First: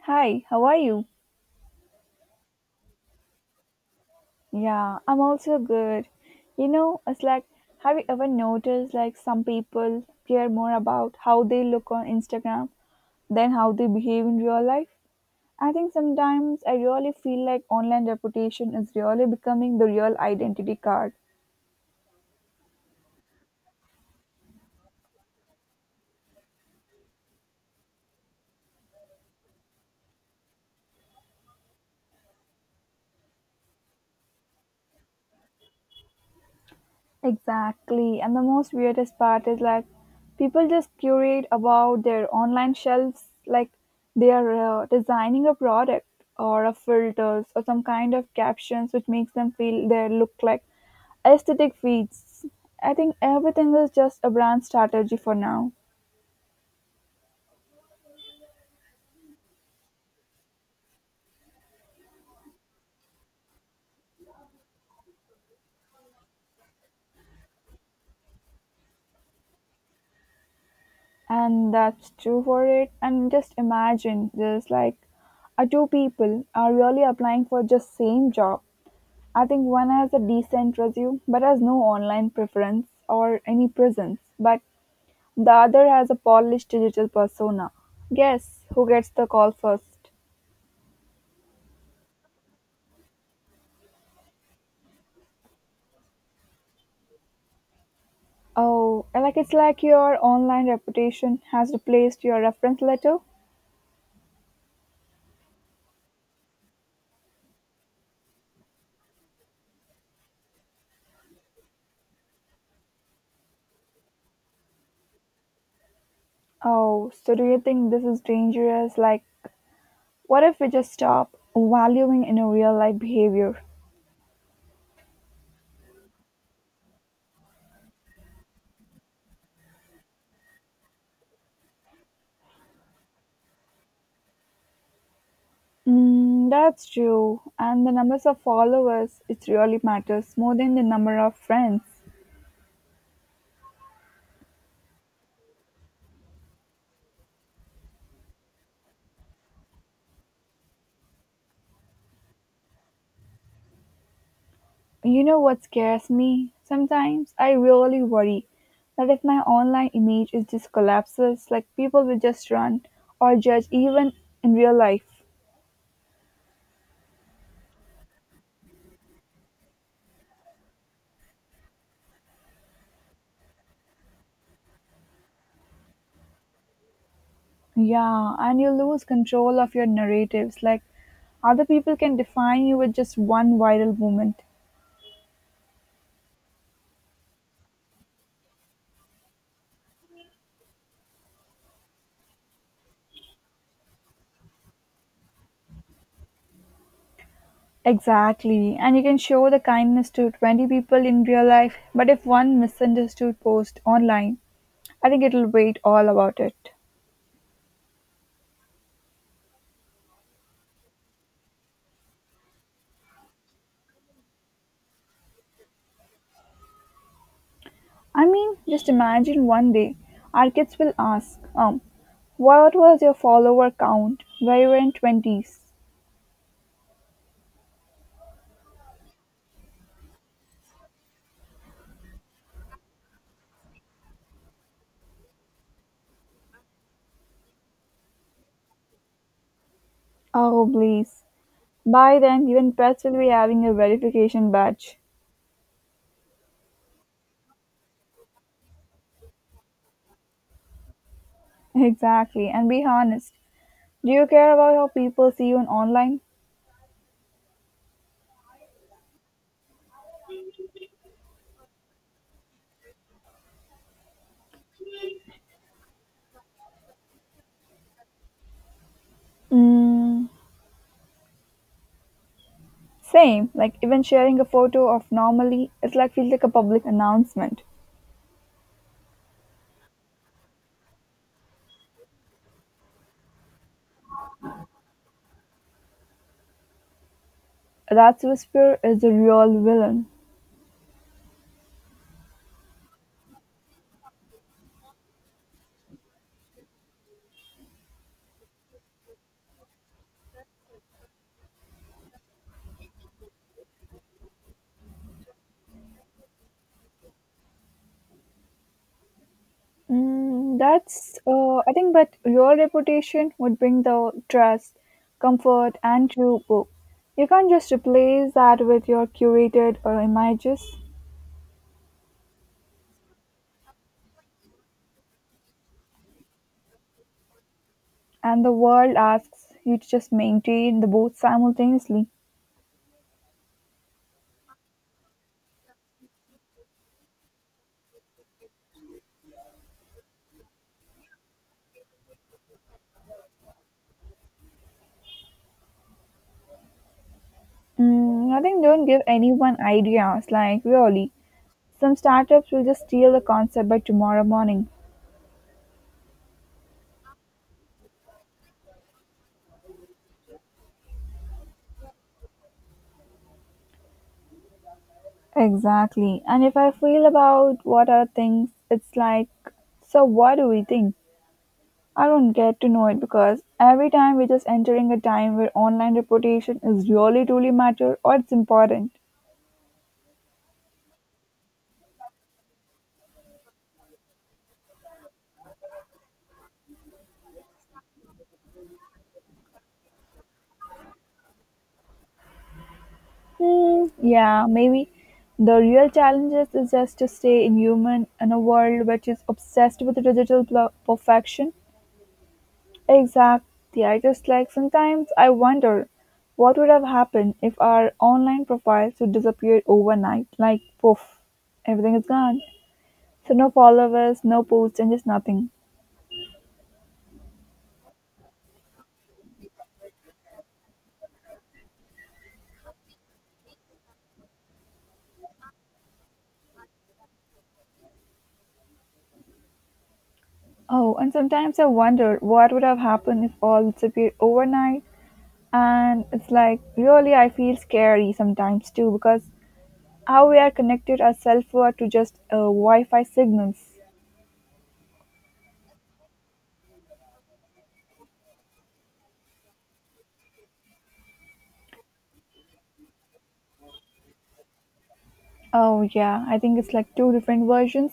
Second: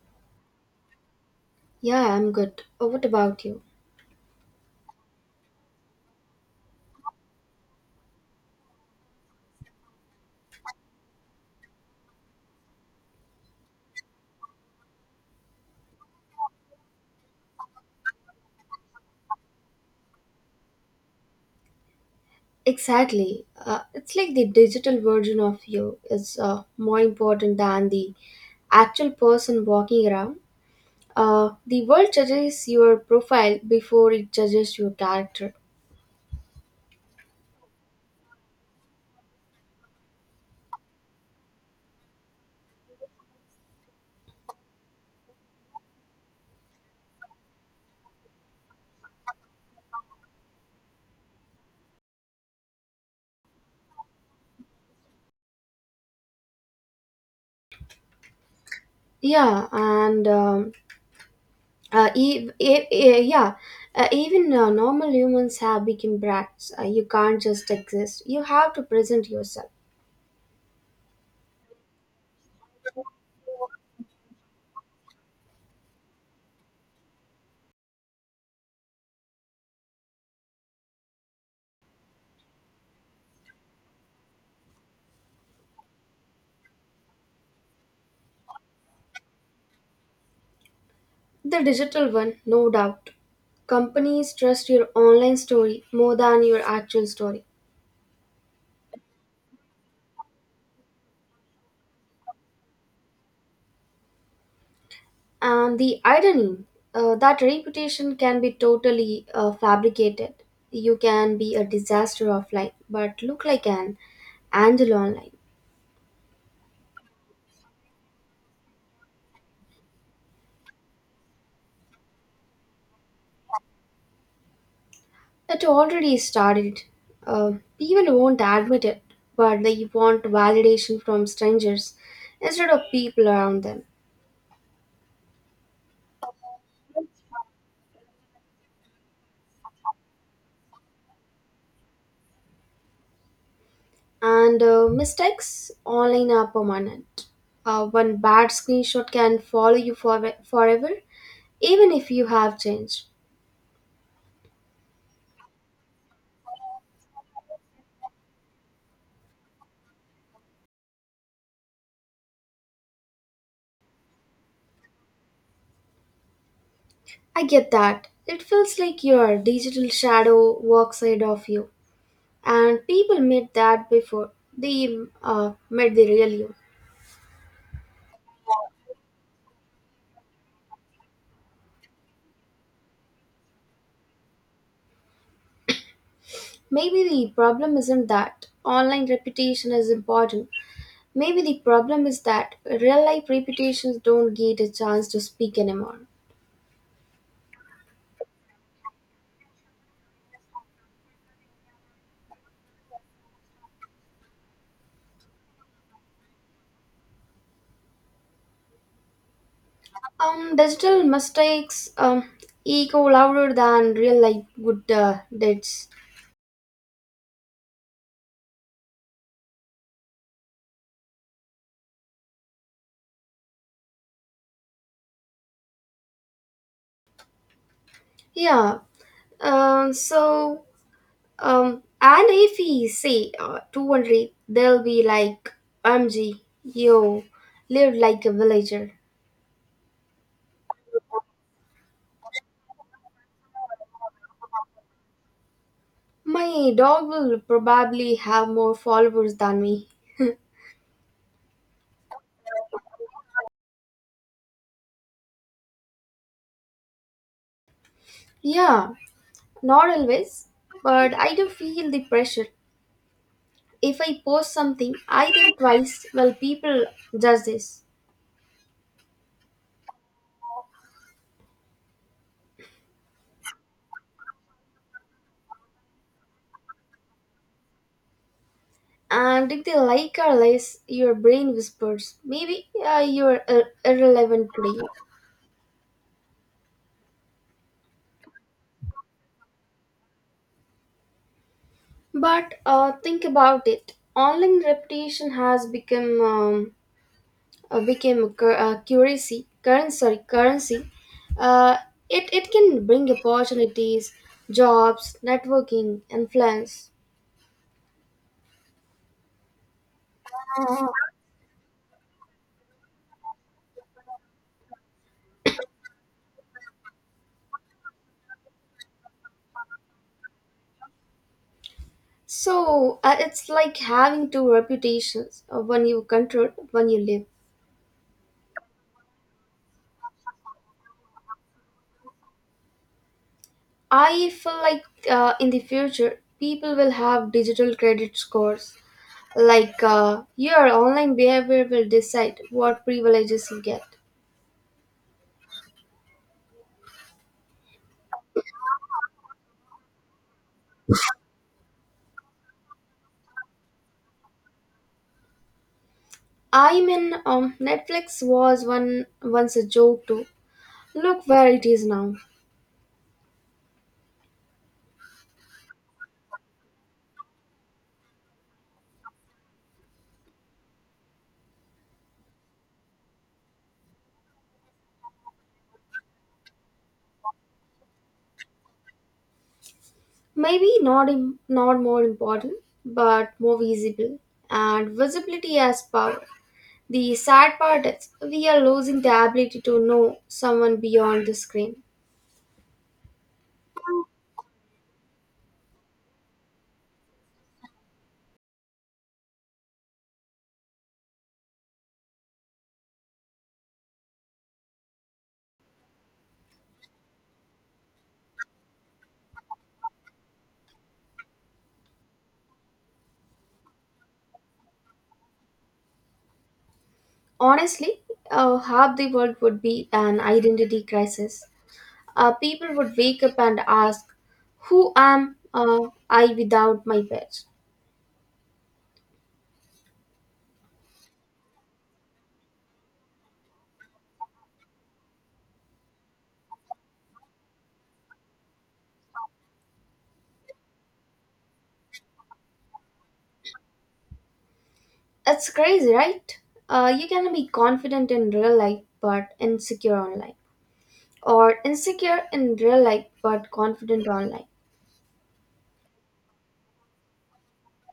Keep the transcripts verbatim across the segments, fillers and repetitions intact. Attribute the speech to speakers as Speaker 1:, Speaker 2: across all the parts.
Speaker 1: Hi, how are you?
Speaker 2: Yeah, I'm good. Uh, What about you?
Speaker 1: Yeah, I'm also good. You know, it's like, have you ever noticed like some people care more about how they look on Instagram than how they behave in real life? I think sometimes I really feel like online reputation is really becoming the real identity card.
Speaker 2: Exactly. Uh, it's like the digital version of you is uh, more important than the actual person walking around. Uh, the world judges your profile before it judges your character.
Speaker 1: Exactly. And the most weirdest part is like people just curate about their online shelves like they are uh, designing a product or a filters or some kind of captions which makes them feel they look like aesthetic feats. I think everything is just a brand strategy for now.
Speaker 2: Yeah, and um, uh, e- e- e- yeah, uh, even uh, normal humans have become brats. Uh, you can't just exist. You have to present yourself.
Speaker 1: And that's true for it. And just imagine there's like a two people are really applying for just same job. I think one has a decent resume but has no online preference or any presence, but the other has a polished digital persona. Guess who gets the call first?
Speaker 2: The digital one, no doubt. Companies trust your online story more than your actual story.
Speaker 1: Oh, like it's like your online reputation has replaced your reference letter?
Speaker 2: And the irony, uh, that reputation can be totally uh, fabricated. You can be a disaster offline, but look like an angel online.
Speaker 1: Oh, so do you think this is dangerous? Like, what if we just stop valuing in a real life behavior?
Speaker 2: It already started. Uh, People won't admit it, but they want validation from strangers instead of people around them.
Speaker 1: Mm, that's true. And the numbers of followers, it really matters more than the number of friends.
Speaker 2: and uh, mistakes online are permanent. Uh, one bad screenshot can follow you for- forever, even if you have changed.
Speaker 1: You know what scares me? Sometimes I really worry that if my online image is just collapses, like people will just run or judge even in real life.
Speaker 2: I get that. It feels like your digital shadow walks ahead of you, and people made that before they uh, met the real you.
Speaker 1: Yeah, and you lose control of your narratives. Like other people can define you with just one viral moment.
Speaker 2: Maybe the problem isn't that online reputation is important. Maybe the problem is that real life reputations don't get a chance to speak anymore.
Speaker 1: Exactly. And you can show the kindness to twenty people in real life, but if one misunderstood post online, I think it'll wait all about it.
Speaker 2: Um, digital mistakes um, echo louder than real life good uh, deeds.
Speaker 1: I mean, just imagine one day our kids will ask, um, what was your follower count when you were in twenties?
Speaker 2: Yeah. Um, so um, and if we say uh, two hundred, they'll be like, "M G, yo, live like a villager."
Speaker 1: Oh, please. By then, even pets will be having a verification badge.
Speaker 2: My dog will probably have more followers than me.
Speaker 1: Exactly. And be honest, do you care about how people see you on online?
Speaker 2: Yeah, not always, but I do feel the pressure. If I post something, I think twice. Will people judge this?
Speaker 1: Mm, same. Like, even sharing a photo of normally, it's like feels like a public announcement.
Speaker 2: And if they like or less, your brain whispers, maybe uh, you're ir- irrelevant today.
Speaker 1: That's Whisper is the real villain.
Speaker 2: But uh, think about it. Online reputation has become um, uh, became a, cur- a currency, currency, sorry, currency. Uh, it, it can bring opportunities, jobs, networking, influence.
Speaker 1: Mm, that's, uh, I think, but your reputation would bring the trust, comfort, and true hope. You can't just replace that with your curated uh, images,
Speaker 2: So uh, it's like having two reputations, uh, one you control, one you live.
Speaker 1: and the world asks you to just maintain the both simultaneously.
Speaker 2: I feel like uh, in the future, people will have digital credit scores. Like uh, your online behavior will decide what privileges you get.
Speaker 1: Mm, I think don't give anyone ideas, like really. Some startups will just steal the concept by tomorrow morning.
Speaker 2: I mean, um, Netflix was one once a joke too. Look where it is now.
Speaker 1: Exactly. And if I feel about what are things, it's like, so what do we think? I don't get to know it because every time we're just entering a time where online reputation is really truly matter or it's important.
Speaker 2: Maybe not Im- not more important, but more visible. And visibility has power. The sad part is we are losing the ability to know someone beyond the screen.
Speaker 1: Hmm, yeah, maybe the real challenges is just to stay inhuman in a world which is obsessed with digital pl- perfection. Exactly. I just like sometimes I wonder what would have happened if our online profiles would disappear overnight, like poof, everything is gone. So no followers, no posts, and just nothing.
Speaker 2: Honestly, uh, half the world would be an identity crisis. Uh, people would wake up and ask, Who am uh, I without my pet?
Speaker 1: Oh, and sometimes I wonder what would have happened if all disappeared overnight. And it's like, really, I feel scary sometimes too because how we are connected ourselves were to just uh, Wi Fi signals.
Speaker 2: It's crazy, right? Uh, you can be confident in real life but insecure online, or insecure in real life but confident online.
Speaker 1: Oh, yeah, I think it's like two different versions.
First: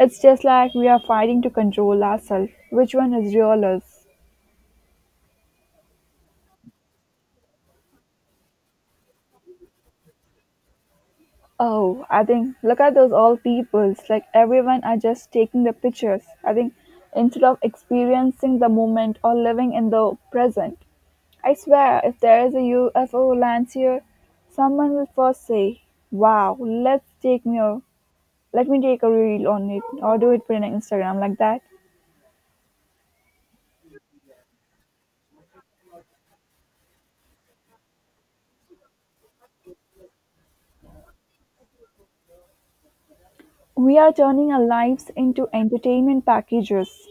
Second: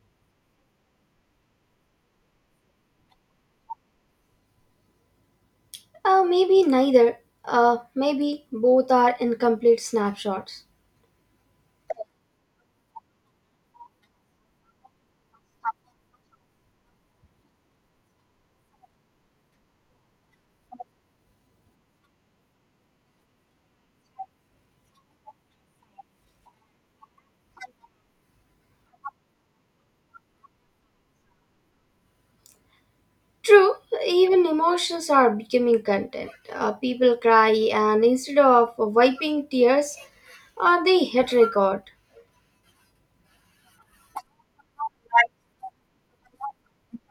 Speaker 1: It's just like we are fighting to control ourselves. Which one is real us?
Speaker 2: Uh, maybe neither. Uh, maybe both are incomplete snapshots.
Speaker 1: Oh, I think look at those old people. It's like everyone are just taking the pictures. I think instead of experiencing the moment or living in the present. I swear, if there's a U F O lands here, someone will first say, "Wow, let's take me a let me take a reel on it," or do it for an Instagram like that.
Speaker 2: True, even emotions are becoming content. Uh, people cry, and instead of wiping tears, uh, they hit record.
Speaker 1: We are turning our lives into entertainment packages.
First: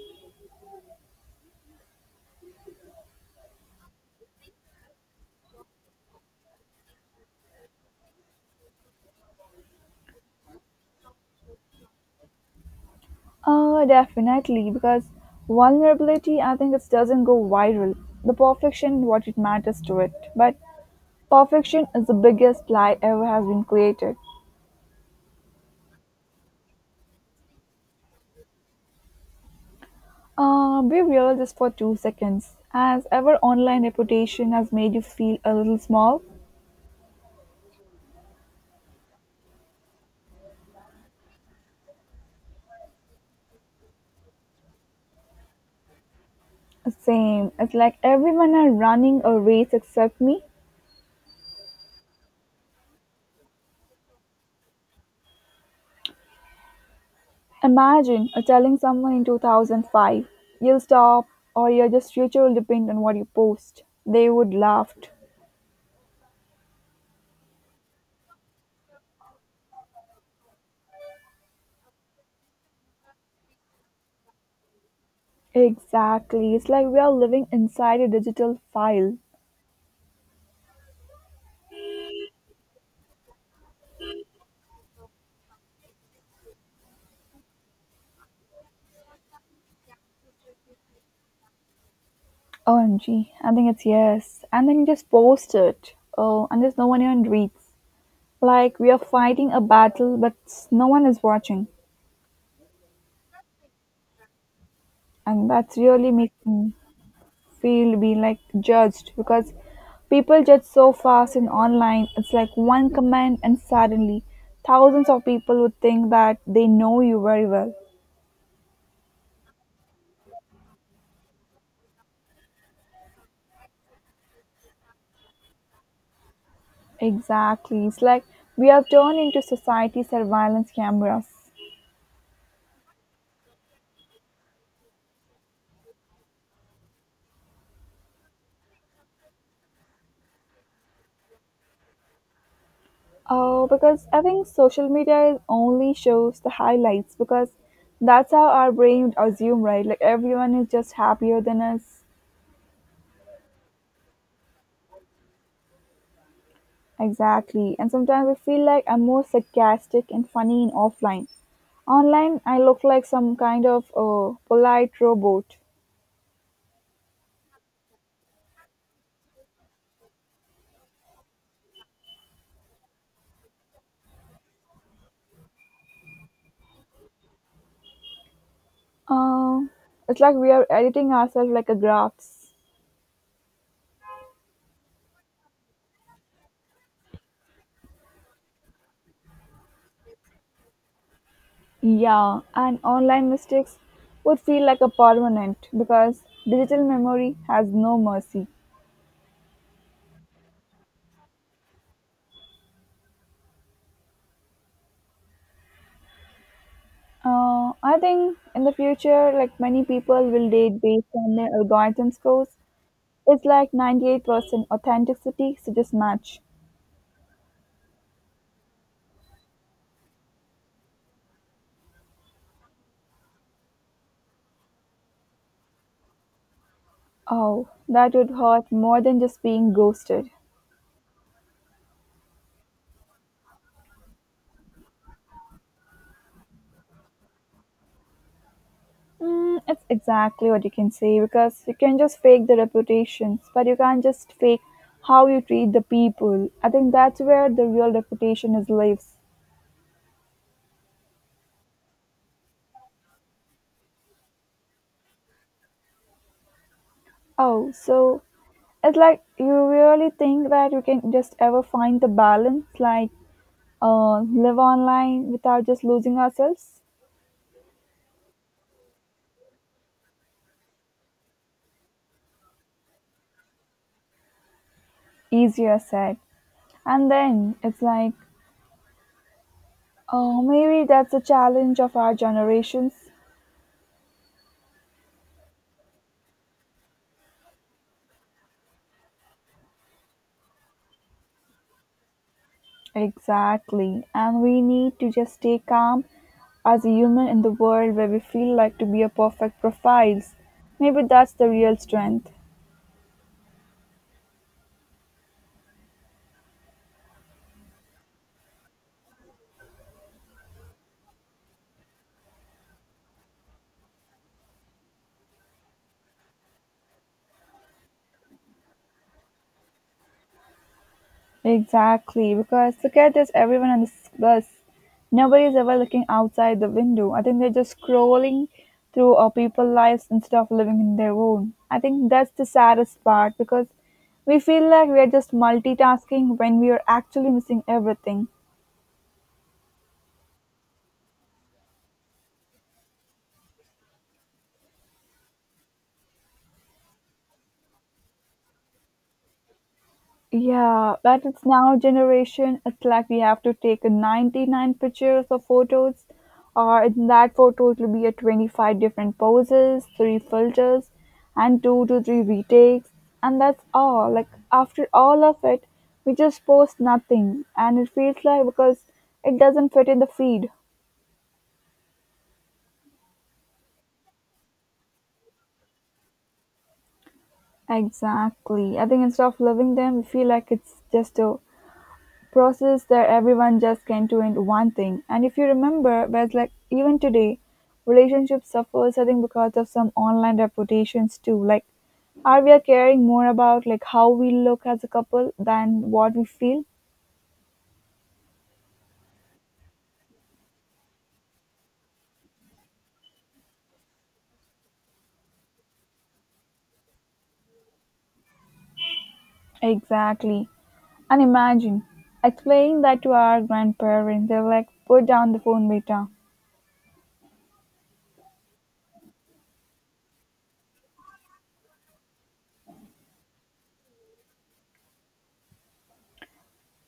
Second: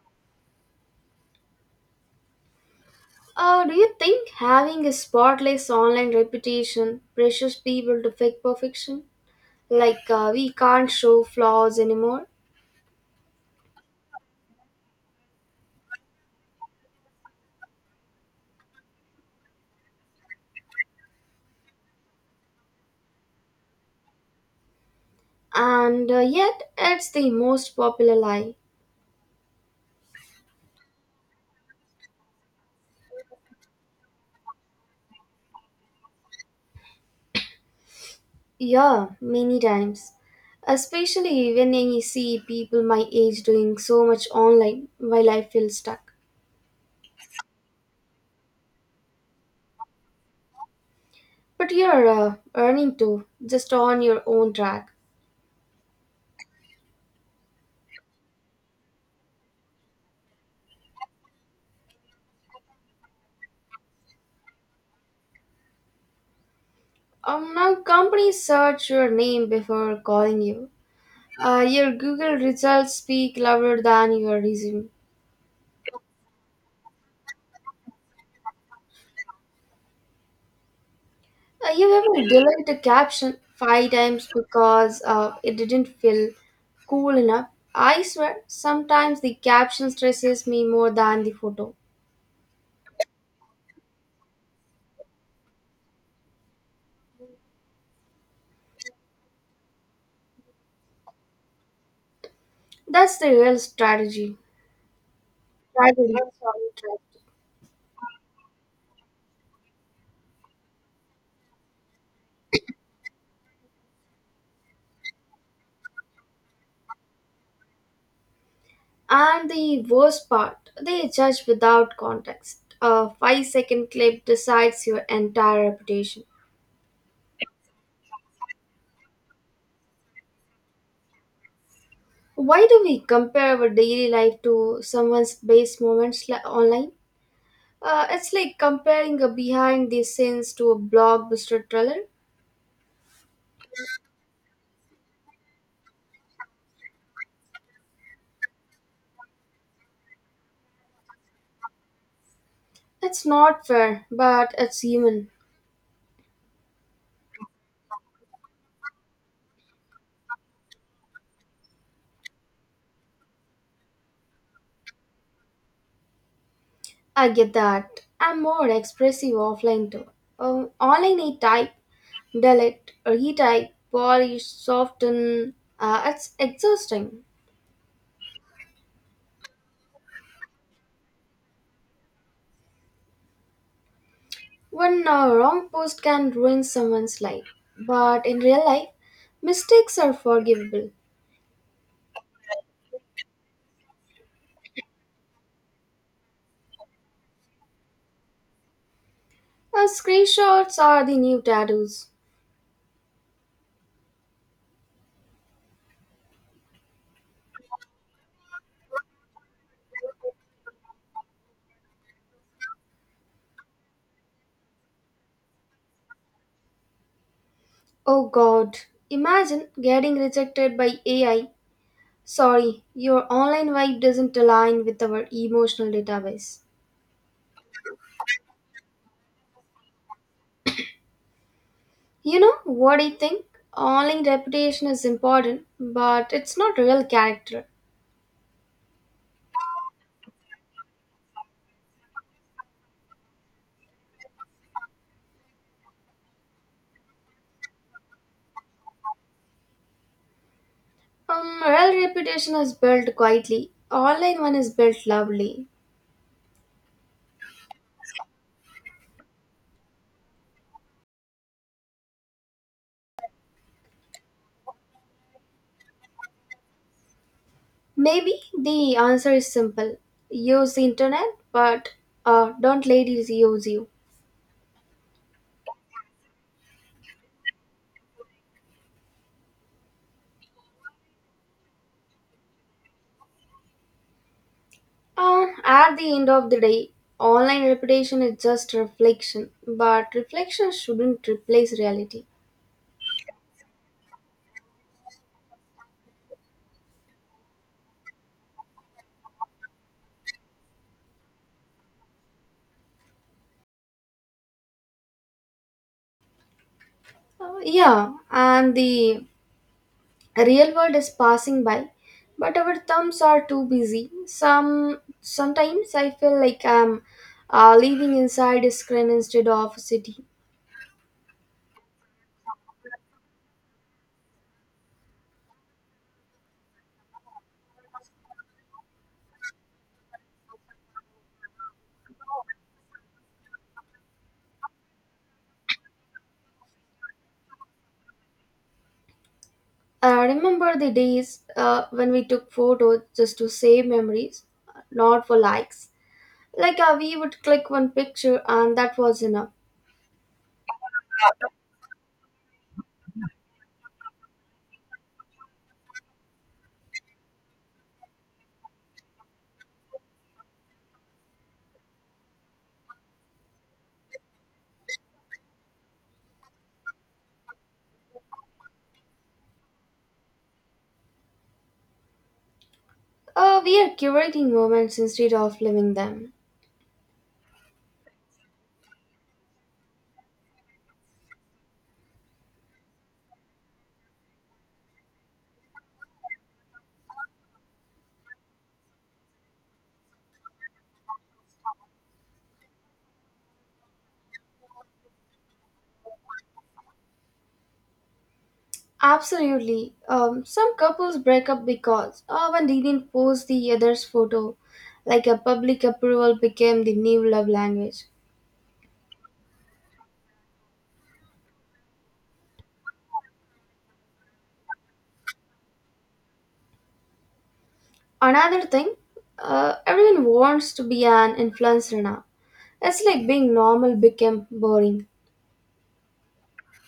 Speaker 2: Uh, do you think having a spotless online reputation pressures people to fake perfection? Like, uh, we can't show flaws anymore?
Speaker 1: Uh, definitely, because vulnerability, I think, it doesn't go viral. The perfection, what it matters to it, but perfection is the biggest lie ever has been created.
Speaker 2: And uh, yet, it's the most popular lie.
Speaker 1: Uh, be real just for two seconds. Has ever, online reputation has made you feel a little small?
Speaker 2: Yeah, many times. Especially when I see people my age doing so much online, my life feels stuck.
Speaker 1: Same. It's like everyone are running a race except me.
Speaker 2: But you're uh, earning too, just on your own track.
Speaker 1: Imagine uh, telling someone in two thousand five, you'll stop or your just future will depend on what you post. They would laugh.
Speaker 2: Um, now companies search your name before calling you. Uh, your Google results speak louder than your resume.
Speaker 1: Exactly. It's like we are living inside a digital file.
Speaker 2: Uh, you ever delete a caption five times because uh, it didn't feel cool enough? I swear, sometimes the caption stresses me more than the photo.
Speaker 1: O M G. I think it's yes. And then you just post it. Oh, and there's no one even reads. Like we are fighting a battle, but s- no one is watching,
Speaker 2: That's the real strategy.
Speaker 1: and that's really
Speaker 2: Tragedy.
Speaker 1: makes
Speaker 2: Sorry,
Speaker 1: me
Speaker 2: tragedy.
Speaker 1: feel be like judged because people judge so fast in online. It's like one comment, and suddenly thousands of people would think that they know you very well.
Speaker 2: And the worst part, they judge without context. A five second clip decides your entire reputation.
Speaker 1: Exactly, it's like we have turned into society surveillance cameras.
Speaker 2: Why do we compare our daily life to someone's base moments li- online? Uh, it's like comparing a behind the scenes to a blockbuster trailer.
Speaker 1: Oh, because I think social media is only shows the highlights because that's how our brain would assume, right? Like everyone is just happier than us.
Speaker 2: It's not fair, but it's human.
Speaker 1: Exactly. And sometimes I feel like I'm more sarcastic and funny in offline. Online, I look like some kind of uh, polite robot.
Speaker 2: I get that. I'm more expressive offline too. Um, online, I type, delete, retype, polish, soften. Uh, it's exhausting.
Speaker 1: Uh, it's like we are editing ourselves like a graphs.
Speaker 2: One uh, wrong post can ruin someone's life, but in real life, mistakes are forgivable.
Speaker 1: Yeah, and online mistakes would feel like a permanent because digital memory has no mercy.
Speaker 2: Uh, screenshots are the new tattoos.
Speaker 1: Uh, I think in the future, like many people will date based on their algorithm scores. It's like ninety-eight percent authenticity, so just match.
Speaker 2: Oh god, imagine getting rejected by A I. Sorry, your online vibe doesn't align with our emotional database.
Speaker 1: Oh, that would hurt more than just being ghosted.
Speaker 2: You know what I think? Online reputation is important, but it's not real character.
Speaker 1: Mm, it's exactly what you can say because you can just fake the reputations, but you can't just fake how you treat the people. I think that's where the real reputation is lives.
Speaker 2: Um, real reputation is built quietly. Online one is built loudly.
Speaker 1: Oh, so it's like you really think that you can just ever find the balance, like uh, live online without just losing ourselves?
Speaker 2: Maybe the answer is simple. Use the internet, but uh, don't let it use you.
Speaker 1: Easier said. And then it's like, oh, maybe that's the challenge of our generations.
Speaker 2: Uh, at the end of the day, online reputation is just reflection, but reflection shouldn't replace reality.
Speaker 1: Exactly. And we need to just stay calm as a human in the world where we feel like to be a perfect profiles. Maybe that's the real strength.
Speaker 2: Uh, yeah, and the real world is passing by, but our thumbs are too busy. Some sometimes I feel like I'm uh, living inside a screen instead of a city.
Speaker 1: Exactly. Because look at this everyone on this bus. Nobody is ever looking outside the window. I think they're just scrolling through our people's lives instead of living in their own. I think that's the saddest part because we feel like we are just multitasking when we are actually missing everything.
Speaker 2: I remember the days uh, when we took photos just to save memories, not for likes. Like uh, we would click one picture and that was enough.
Speaker 1: Yeah, but it's now generation. It's like we have to take a ninety-nine pictures of photos, or in that photo it will be a twenty-five different poses, three filters, and two to three retakes, and that's all. Like after all of it, we just post nothing, and it feels like because it doesn't fit in the feed.
Speaker 2: Uh, we are curating moments instead of living them.
Speaker 1: Exactly. I think instead of loving them, we feel like it's just a process that everyone just can't do in one thing. And if you remember, whereas like even today, relationship suffers I think because of some online reputations too. Like, are we caring more about like how we look as a couple than what we feel?
Speaker 2: Absolutely. Um, some couples break up because uh, one didn't post the other's photo. Like a public approval became the new love language.
Speaker 1: Exactly. And imagine explaining that to our grandparents. They're like, put down the phone, beta.
Speaker 2: Another thing, uh, everyone wants to be an influencer now. It's like being normal became boring.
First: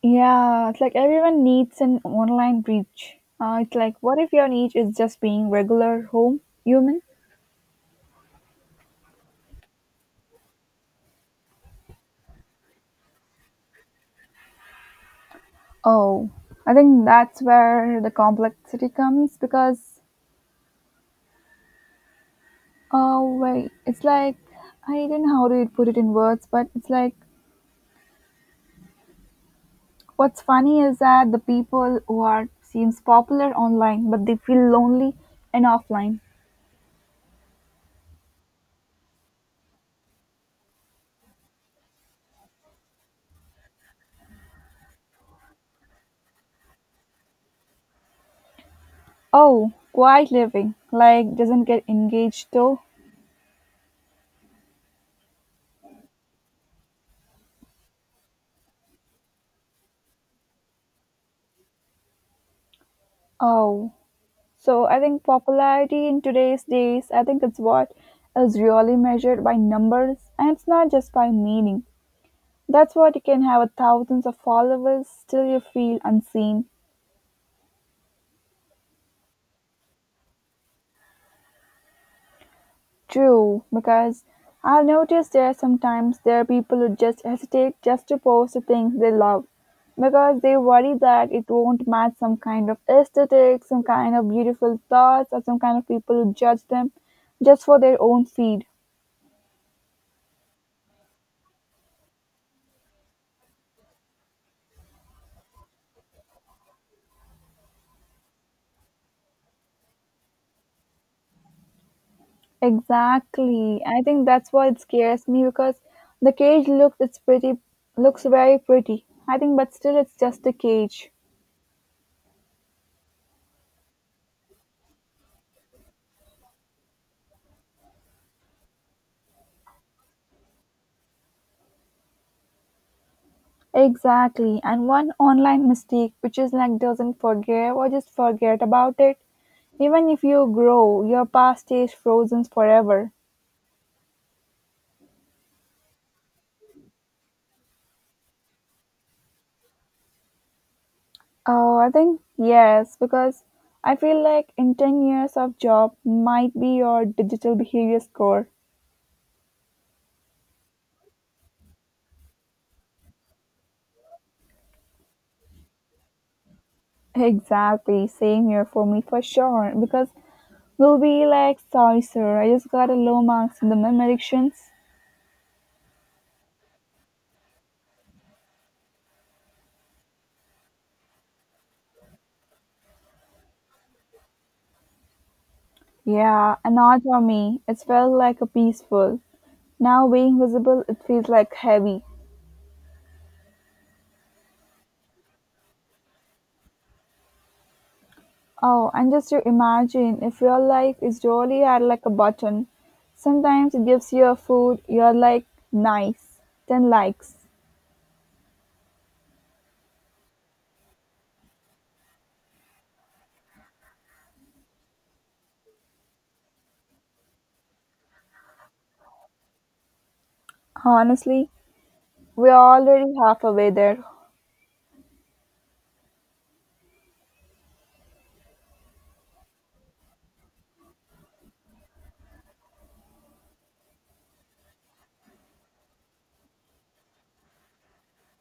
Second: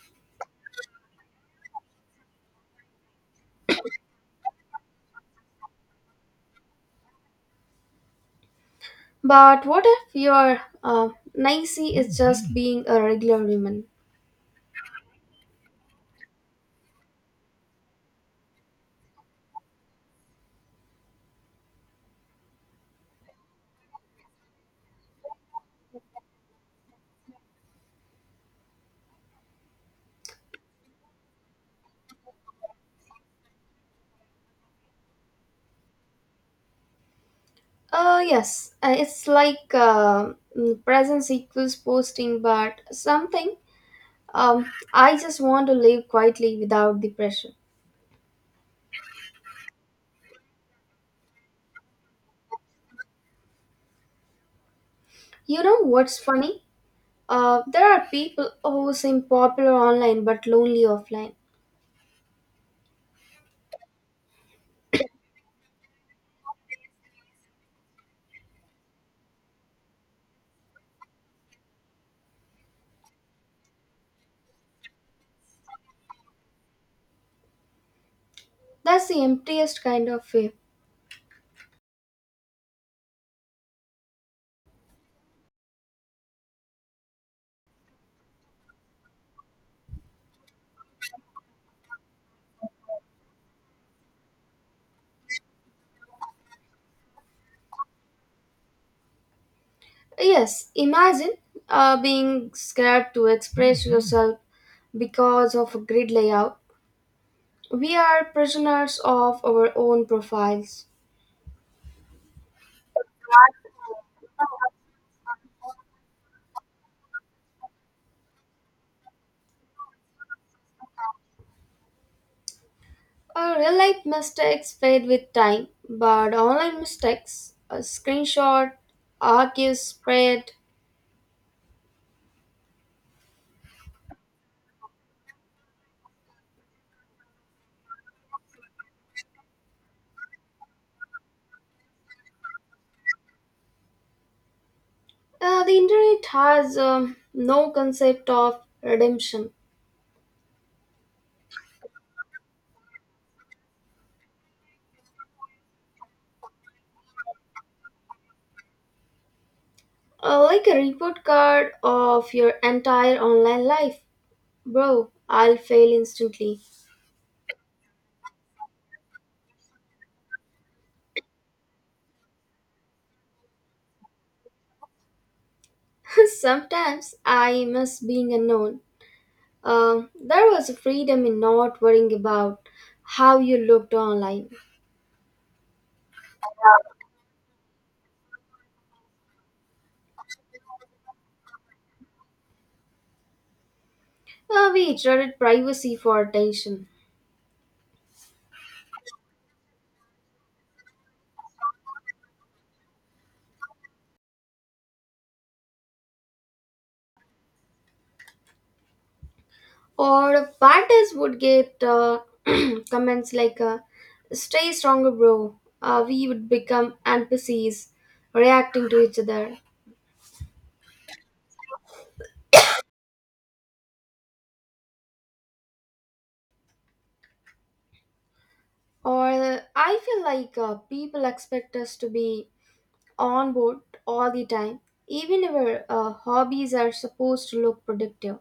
Speaker 1: Yeah, it's like everyone needs an online reach. Uh, it's like, what if your niche is just being regular home human?
Speaker 2: But what if your uh, Nancy is just being a regular woman?
Speaker 1: Oh, I think that's where the complexity comes because, oh, wait, it's like, I don't know how to put it in words, but it's like, what's funny is that the people who are seems popular online, but they feel lonely and offline.
Speaker 2: Uh, yes, uh, it's like uh, mm, presence equals posting, but something, um, I just want to live quietly without the pressure.
Speaker 1: Oh, quiet living, like, doesn't get engaged though.
Speaker 2: You know what's funny? Uh, there are people who seem popular online but lonely offline.
Speaker 1: Oh, so I think popularity in today's days, I think it's what is really measured by numbers and it's not just by meaning. That's what you can have thousands of followers, still you feel unseen.
Speaker 2: That's the emptiest kind of fame.
Speaker 1: True, because I've noticed there sometimes there are people who just hesitate just to post the things they love because they worry that it won't match some kind of aesthetic, some kind of beautiful thoughts, or some kind of people who judge them just for their own feed.
Speaker 2: Yes, imagine uh, being scared to express yourself because of a grid layout. We are prisoners of our own profiles.
Speaker 1: Exactly. I think that's why it scares me because the cage looks it's pretty looks very pretty. I think but still it's just a cage.
Speaker 2: Our real life mistakes fade with time, but online mistakes, a screenshot, archive spread,
Speaker 1: Exactly, and one online mistake which is like doesn't forgive or just forget about it. Even if you grow, your past stays frozen forever.
Speaker 2: uh, the internet has um, no concept of redemption.
Speaker 1: Oh, I think yes, because I feel like in ten years of job might be your digital behavior score.
Speaker 2: Uh, like a report card of your entire online life. Bro, I'll fail instantly.
Speaker 1: Exactly, same here for me for sure, because we'll be like, sorry, sir, I just got a low marks in the meme elections.
Speaker 2: Sometimes I miss being unknown. Um, there was a freedom in not worrying about how you looked online.
Speaker 1: Yeah, and not for me. It felt like a peaceful. Now being visible, it feels like heavy.
Speaker 2: Uh, we traded privacy for attention.
Speaker 1: Oh, and just to imagine if your life is really at like a button. Sometimes it gives you a food, you're like, nice. ten likes.
Speaker 2: Or parties would get uh, comments like, uh, stay stronger, bro. Uh, we would become N P Cs reacting to each other.
Speaker 1: Honestly, we're already halfway there.
Speaker 2: Or uh, I feel like uh, people expect us to be on board all the time, even our uh, hobbies are supposed to look productive.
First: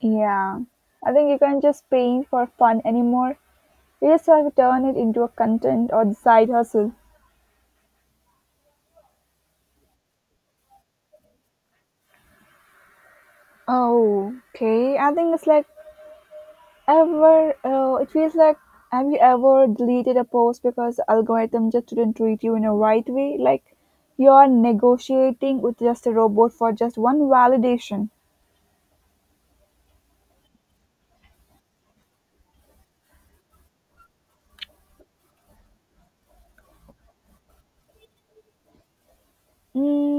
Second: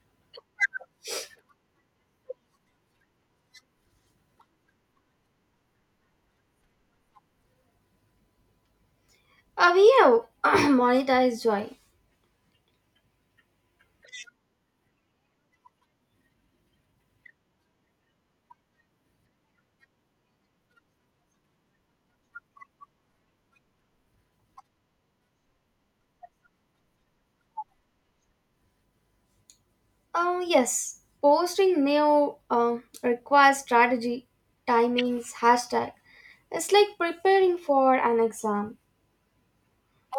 Speaker 1: Yeah. I think you can't just paint for fun anymore. You just have to turn it into a content or the side hustle.
Speaker 2: Uh, we have monetized joy.
Speaker 1: Oh, okay. I think it's like Ever, uh, it feels like have you ever deleted a post because the algorithm just didn't treat you in a right way? Like you're negotiating with just a robot for just one validation,
Speaker 2: Uh, yes, posting new uh, requires strategy, timings, hashtag. It's like preparing for an exam.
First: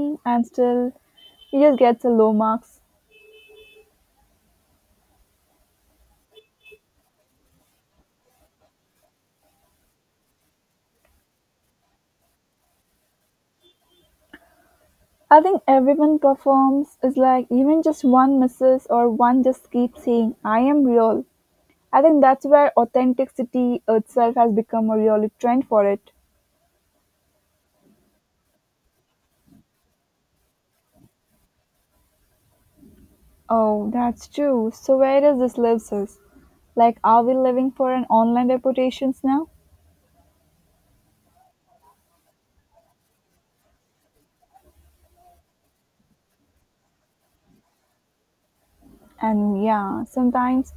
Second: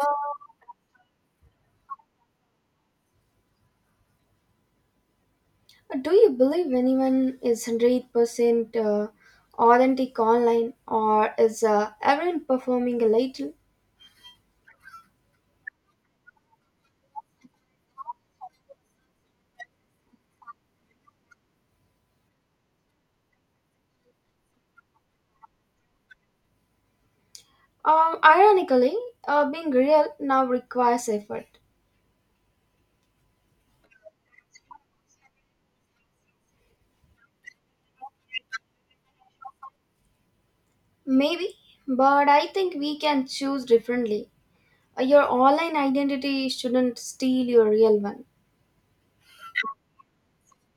Speaker 2: Uh,
Speaker 1: and still he just gets a low marks.
Speaker 2: Do you believe anyone is one hundred percent uh, authentic online or is uh, everyone performing a little?
Speaker 1: I think everyone performs is like even just one misses or one just keeps saying I am real. I think that's where authenticity itself has become a really trend for it.
Speaker 2: Um, ironically, uh, being real now requires effort.
Speaker 1: Oh, that's true. So where does this leaves us? Like, are we living for an online reputations now?
Speaker 2: Maybe, but I think we can choose differently. Uh, your online identity shouldn't steal your real one.
Speaker 1: And yeah, sometimes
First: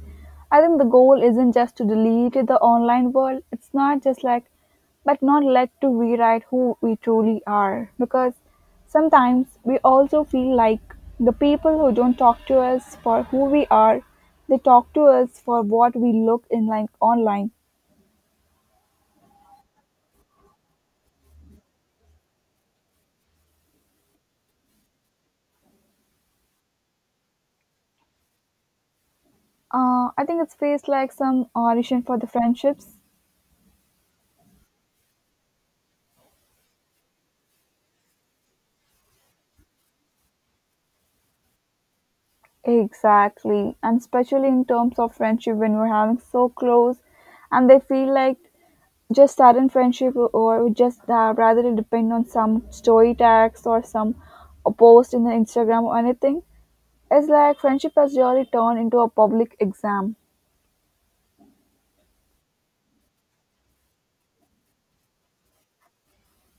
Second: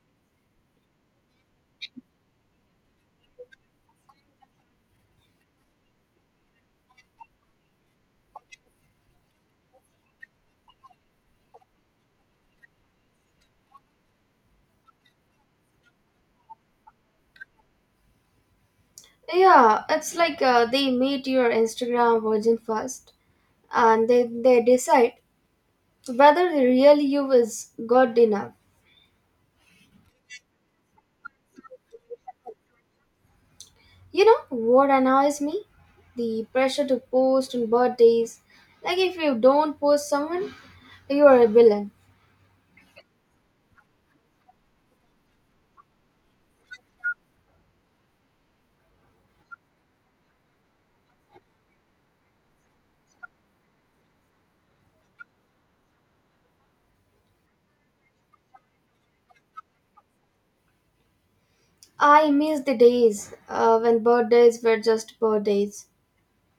Speaker 1: I think the goal isn't just to delete the online world. It's not just like, but not let to rewrite who we truly are. Because sometimes we also feel like the people who don't talk to us for who we are, they talk to us for what we look in like online.
Speaker 2: Yeah, it's like uh, they meet your Instagram version first and they, they decide whether the real you is good enough.
Speaker 1: Uh, I think it's faced like some audition for the friendships.
Speaker 2: You know what annoys me? The pressure to post on birthdays. Like if you don't post someone, you are a villain.
Speaker 1: Exactly. And especially in terms of friendship when we're having so close and they feel like just sudden friendship or or just uh, rather it depend on some story tags or some a post in the Instagram or anything. It's like friendship has really turned into a public exam.
Speaker 2: I miss the days uh, when birthdays were just birthdays.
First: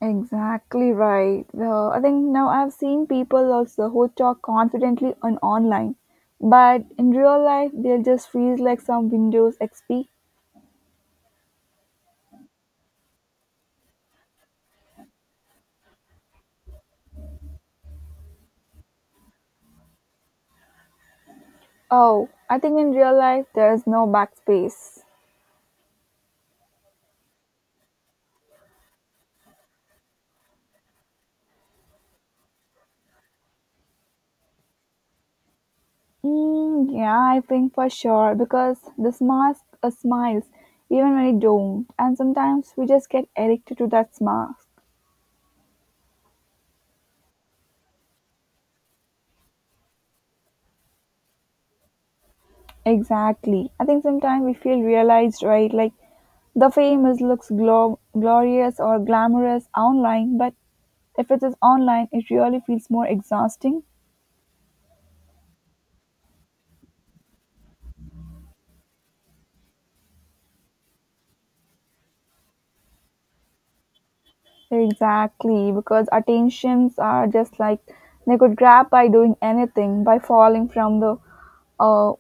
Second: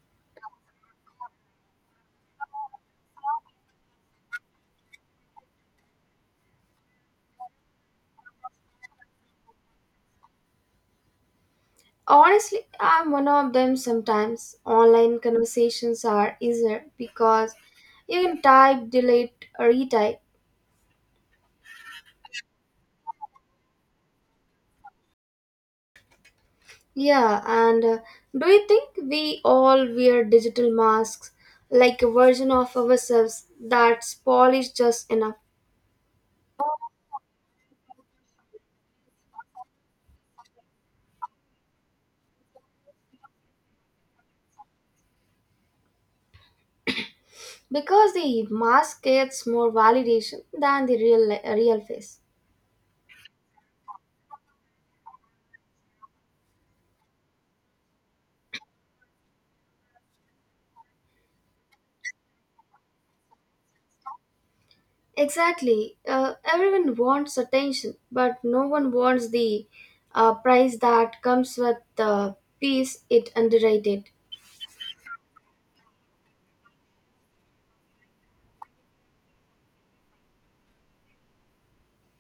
Speaker 1: Exactly right. Uh, I think now I've seen people also who talk confidently on online, but in real life they just feel like some Windows X P.
Speaker 2: Honestly, I'm one of them sometimes. Online conversations are easier because you can type, delete, retype.
Speaker 1: Oh, I think in real life there's no backspace.
Speaker 2: Yeah, and uh, do you think we all wear digital masks like a version of ourselves that's polished just enough?
Speaker 1: Mm, yeah, I think for sure because this mask uh, smiles even when it don't, and sometimes we just get addicted to that mask.
Speaker 2: Because the mask gets more validation than the real real face.
Speaker 1: Exactly. I think sometimes we feel realized, right? Like the fame is looks glo- glorious or glamorous online, but if it is online, it really feels more exhausting.
Speaker 2: Exactly. Uh, everyone wants attention, but no one wants the uh, price that comes with the piece it underrated.
Speaker 1: Exactly, because attentions are just like they could grab by doing anything, by falling from the uh,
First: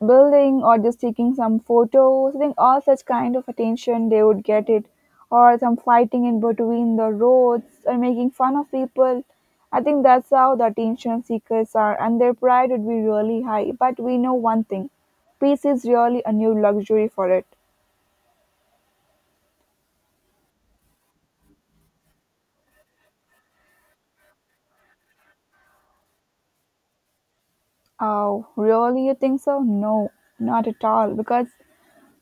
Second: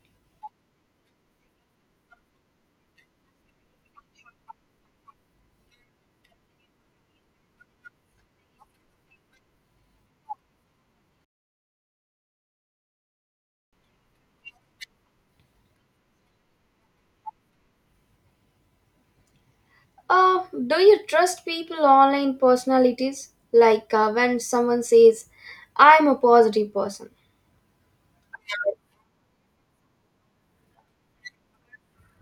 Speaker 1: building or just taking some photos. I think all such kind of attention they would get it, or some fighting in between the roads or making fun of people. I think that's how the attention seekers are, and their pride would be really high. But we know one thing, peace is really a new luxury for it.
Speaker 2: Uh, do you trust people online personalities? Like uh, when someone says, I'm a positive person.
Speaker 1: Oh, really? You think so? No, not at all. Because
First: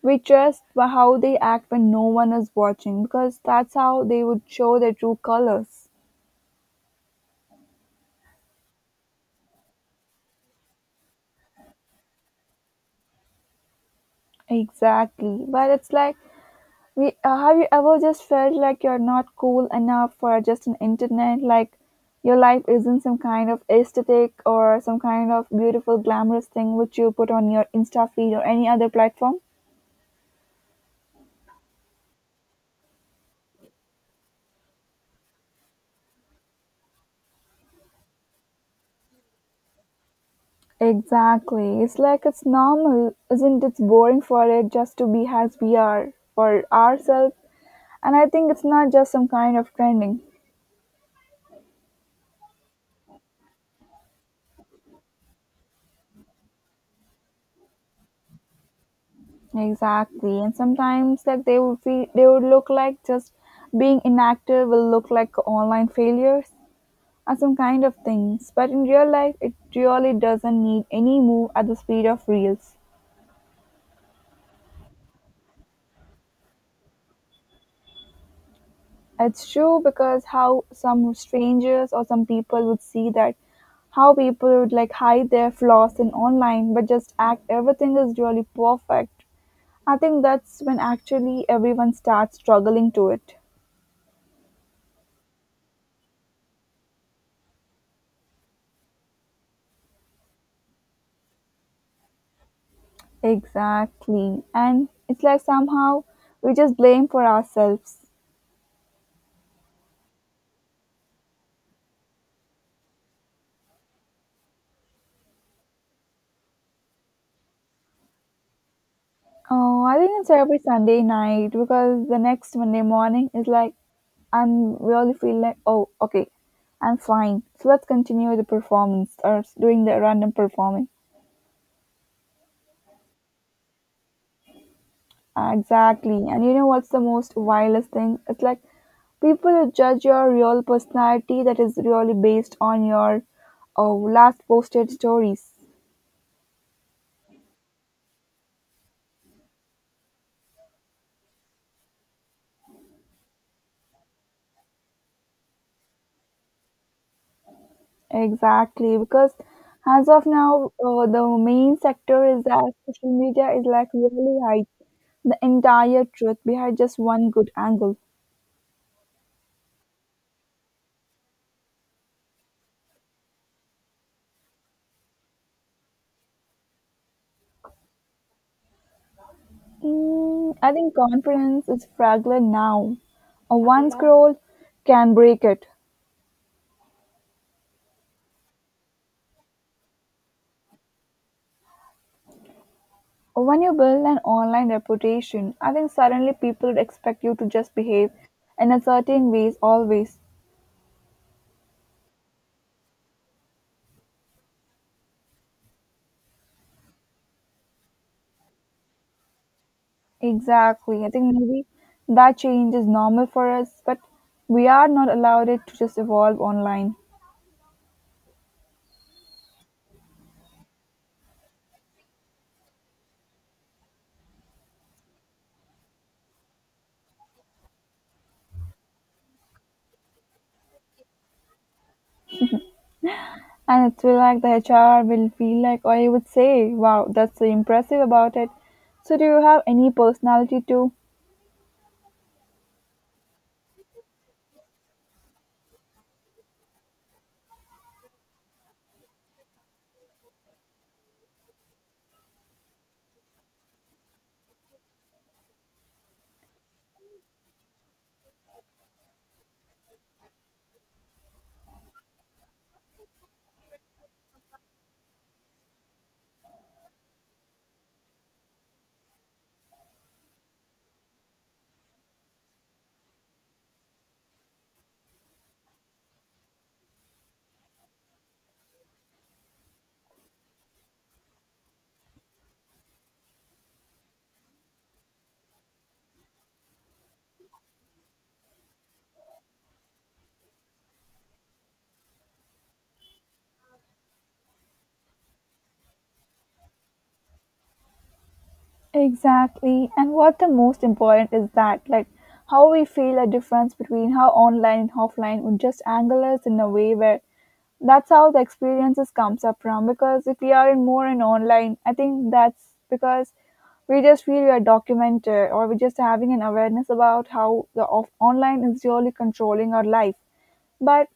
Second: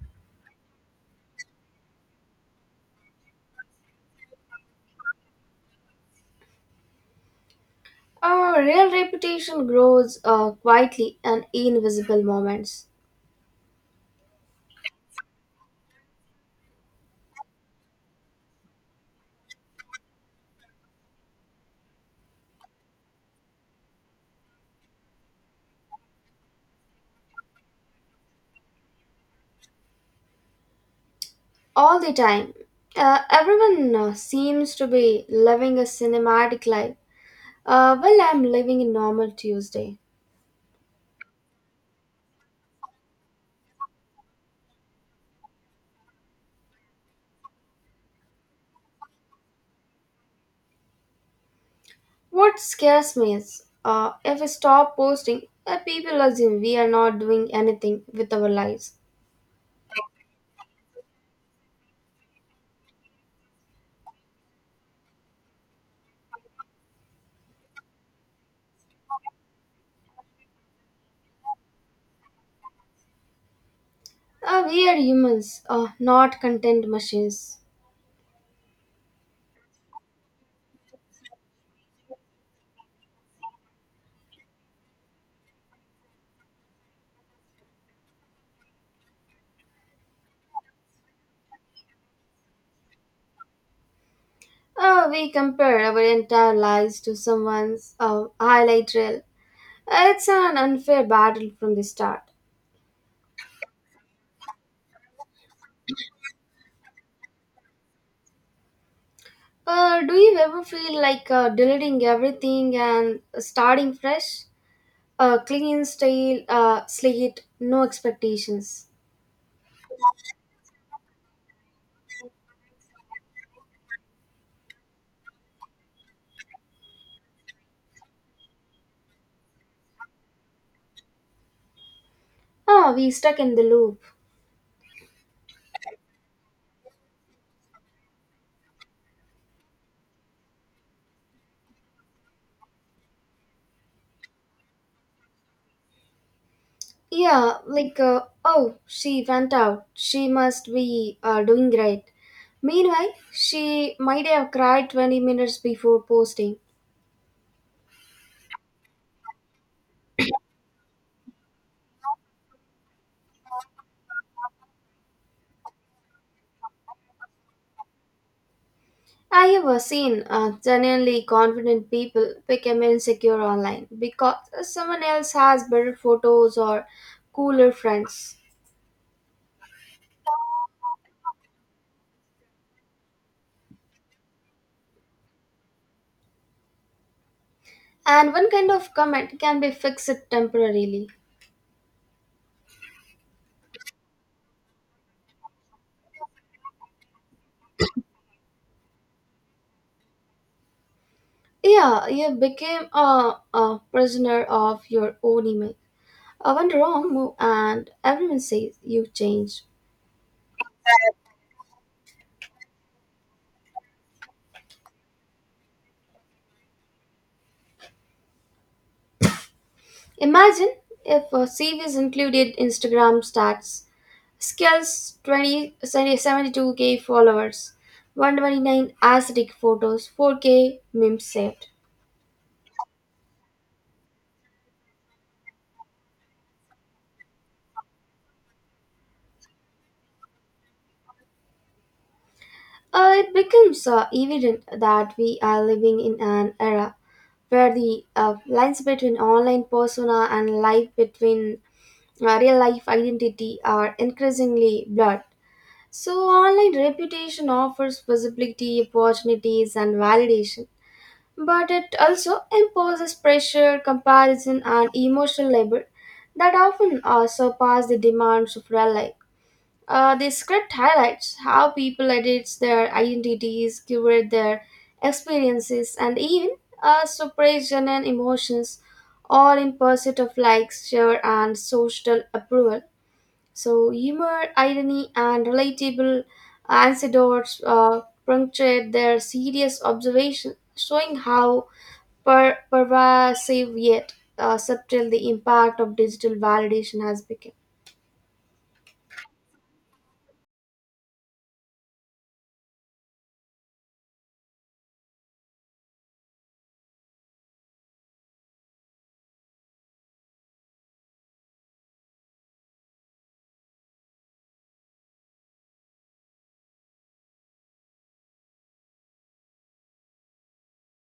Speaker 1: we trust wh- how they act when no one is watching because that's how they would show their true colors.
Speaker 2: Our real reputation grows uh, quietly and in invisible moments.
Speaker 1: Exactly. But it's like, we, uh, have you ever just felt like you're not cool enough for just an internet? Like, your life isn't some kind of aesthetic or some kind of beautiful, glamorous thing which you put on your Insta feed or any other platform?
Speaker 2: All the time. Uh, everyone uh, seems to be living a cinematic life. Uh, well, I'm living a normal Tuesday.
Speaker 1: Exactly. It's like it's normal, isn't it? It's boring for it just to be as we are for ourselves, and I think it's not just some kind of trending.
Speaker 2: What scares me is uh, if I stop posting, uh, people assume we are not doing anything with our lives.
Speaker 1: Exactly, and sometimes like they would feel they would look like just being inactive will look like online failures or some kind of things, but in real life it really doesn't need any move at the speed of reels.
Speaker 2: Uh, we are humans, uh, not content machines.
Speaker 1: It's true because how some strangers or some people would see that, how people would like hide their flaws in online but just act everything is really perfect. I think that's when actually everyone starts struggling to it.
Speaker 2: Uh, we compare our entire lives to someone's uh, highlight reel. It's an unfair battle from the start.
Speaker 1: Exactly. And it's like somehow we just blame for ourselves.
Speaker 2: Uh, do you ever feel like uh, deleting everything and starting fresh? Uh, clean style, uh, slate, no expectations.
Speaker 1: Oh, I think it's every Sunday night because the next Monday morning is like, I'm really feel like oh okay, I'm fine. So let's continue the performance or s- doing the random performing.
Speaker 2: Oh, we stuck in the loop.
Speaker 1: Exactly. And you know what's the most vilest thing? It's like people judge your real personality that is really based on your oh, last posted stories.
Speaker 2: Yeah, like, uh, oh, she went out. She must be uh, doing great. Meanwhile, she might have cried twenty minutes before posting.
Speaker 1: Exactly, because as of now, uh, the main sector is that social media is like really hide the entire truth behind just one good angle.
Speaker 2: I have seen uh, genuinely confident people become insecure online because someone else has better photos or cooler friends.
Speaker 1: Mm, I think confidence is fragile now. A one scroll can break it.
Speaker 2: And one kind of comment can be fixed temporarily.
Speaker 1: When you build an online reputation, I think suddenly people would expect you to just behave in a certain ways always.
Speaker 2: Yeah, you became a, a prisoner of your own image. Uh, one wrong move, and everyone says you changed.
Speaker 1: Exactly. I think maybe that change is normal for us, but we are not allowed it to just evolve online.
Speaker 2: Imagine if a C V is included Instagram stats. Skills: twenty seventy two k followers, one hundred twenty-nine aesthetic photos, four K memes saved.
Speaker 1: And it will like the H R will feel like, or you would say, wow, that's so impressive about it. So, do you have any personality too?
Speaker 2: Uh, it becomes uh, evident that we are living in an era where the uh, lines between online persona and life, between uh, real life identity, are increasingly blurred. So, online reputation offers visibility, opportunities, and validation, but it also imposes pressure, comparison, and emotional labor that often uh, surpass the demands of real life. Uh, the script highlights how people edit their identities, curate their experiences, and even uh, suppress genuine emotions, all in pursuit of likes, share, and social approval. So, humor, irony, and relatable anecdotes uh, punctuate their serious observation, showing how per- pervasive yet uh, subtle the impact of digital validation has become.
Speaker 1: Exactly. And what the most important is that, like, how we feel a difference between how online and offline would just angle us in a way where that's how the experiences comes up from. Because if we are in more in online, I think that's because we just feel we are documented or we're just having an awareness about how the off- online is really controlling our life. But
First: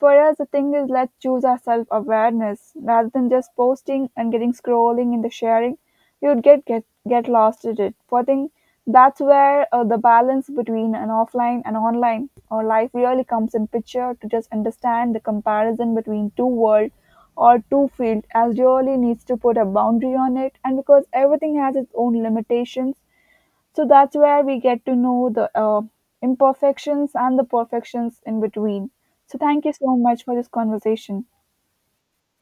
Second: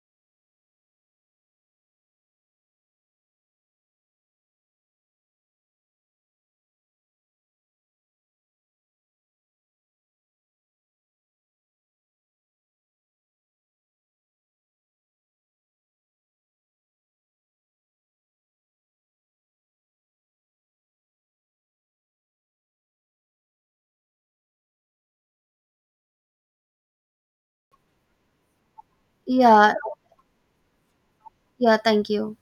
Speaker 1: for us, the thing is, let's choose our self awareness rather than just posting and getting scrolling in the sharing. You'd get get get lost in it. So I think that's where uh, the balance between an offline and online or life really comes in picture. To just understand the comparison between two world or two field, as really needs to put a boundary on it. And because everything has its own limitations, so that's where we get to know the uh, imperfections and the perfections in between. So thank you
Speaker 2: Yeah,
Speaker 1: so much for this conversation.
Speaker 2: yeah, thank you.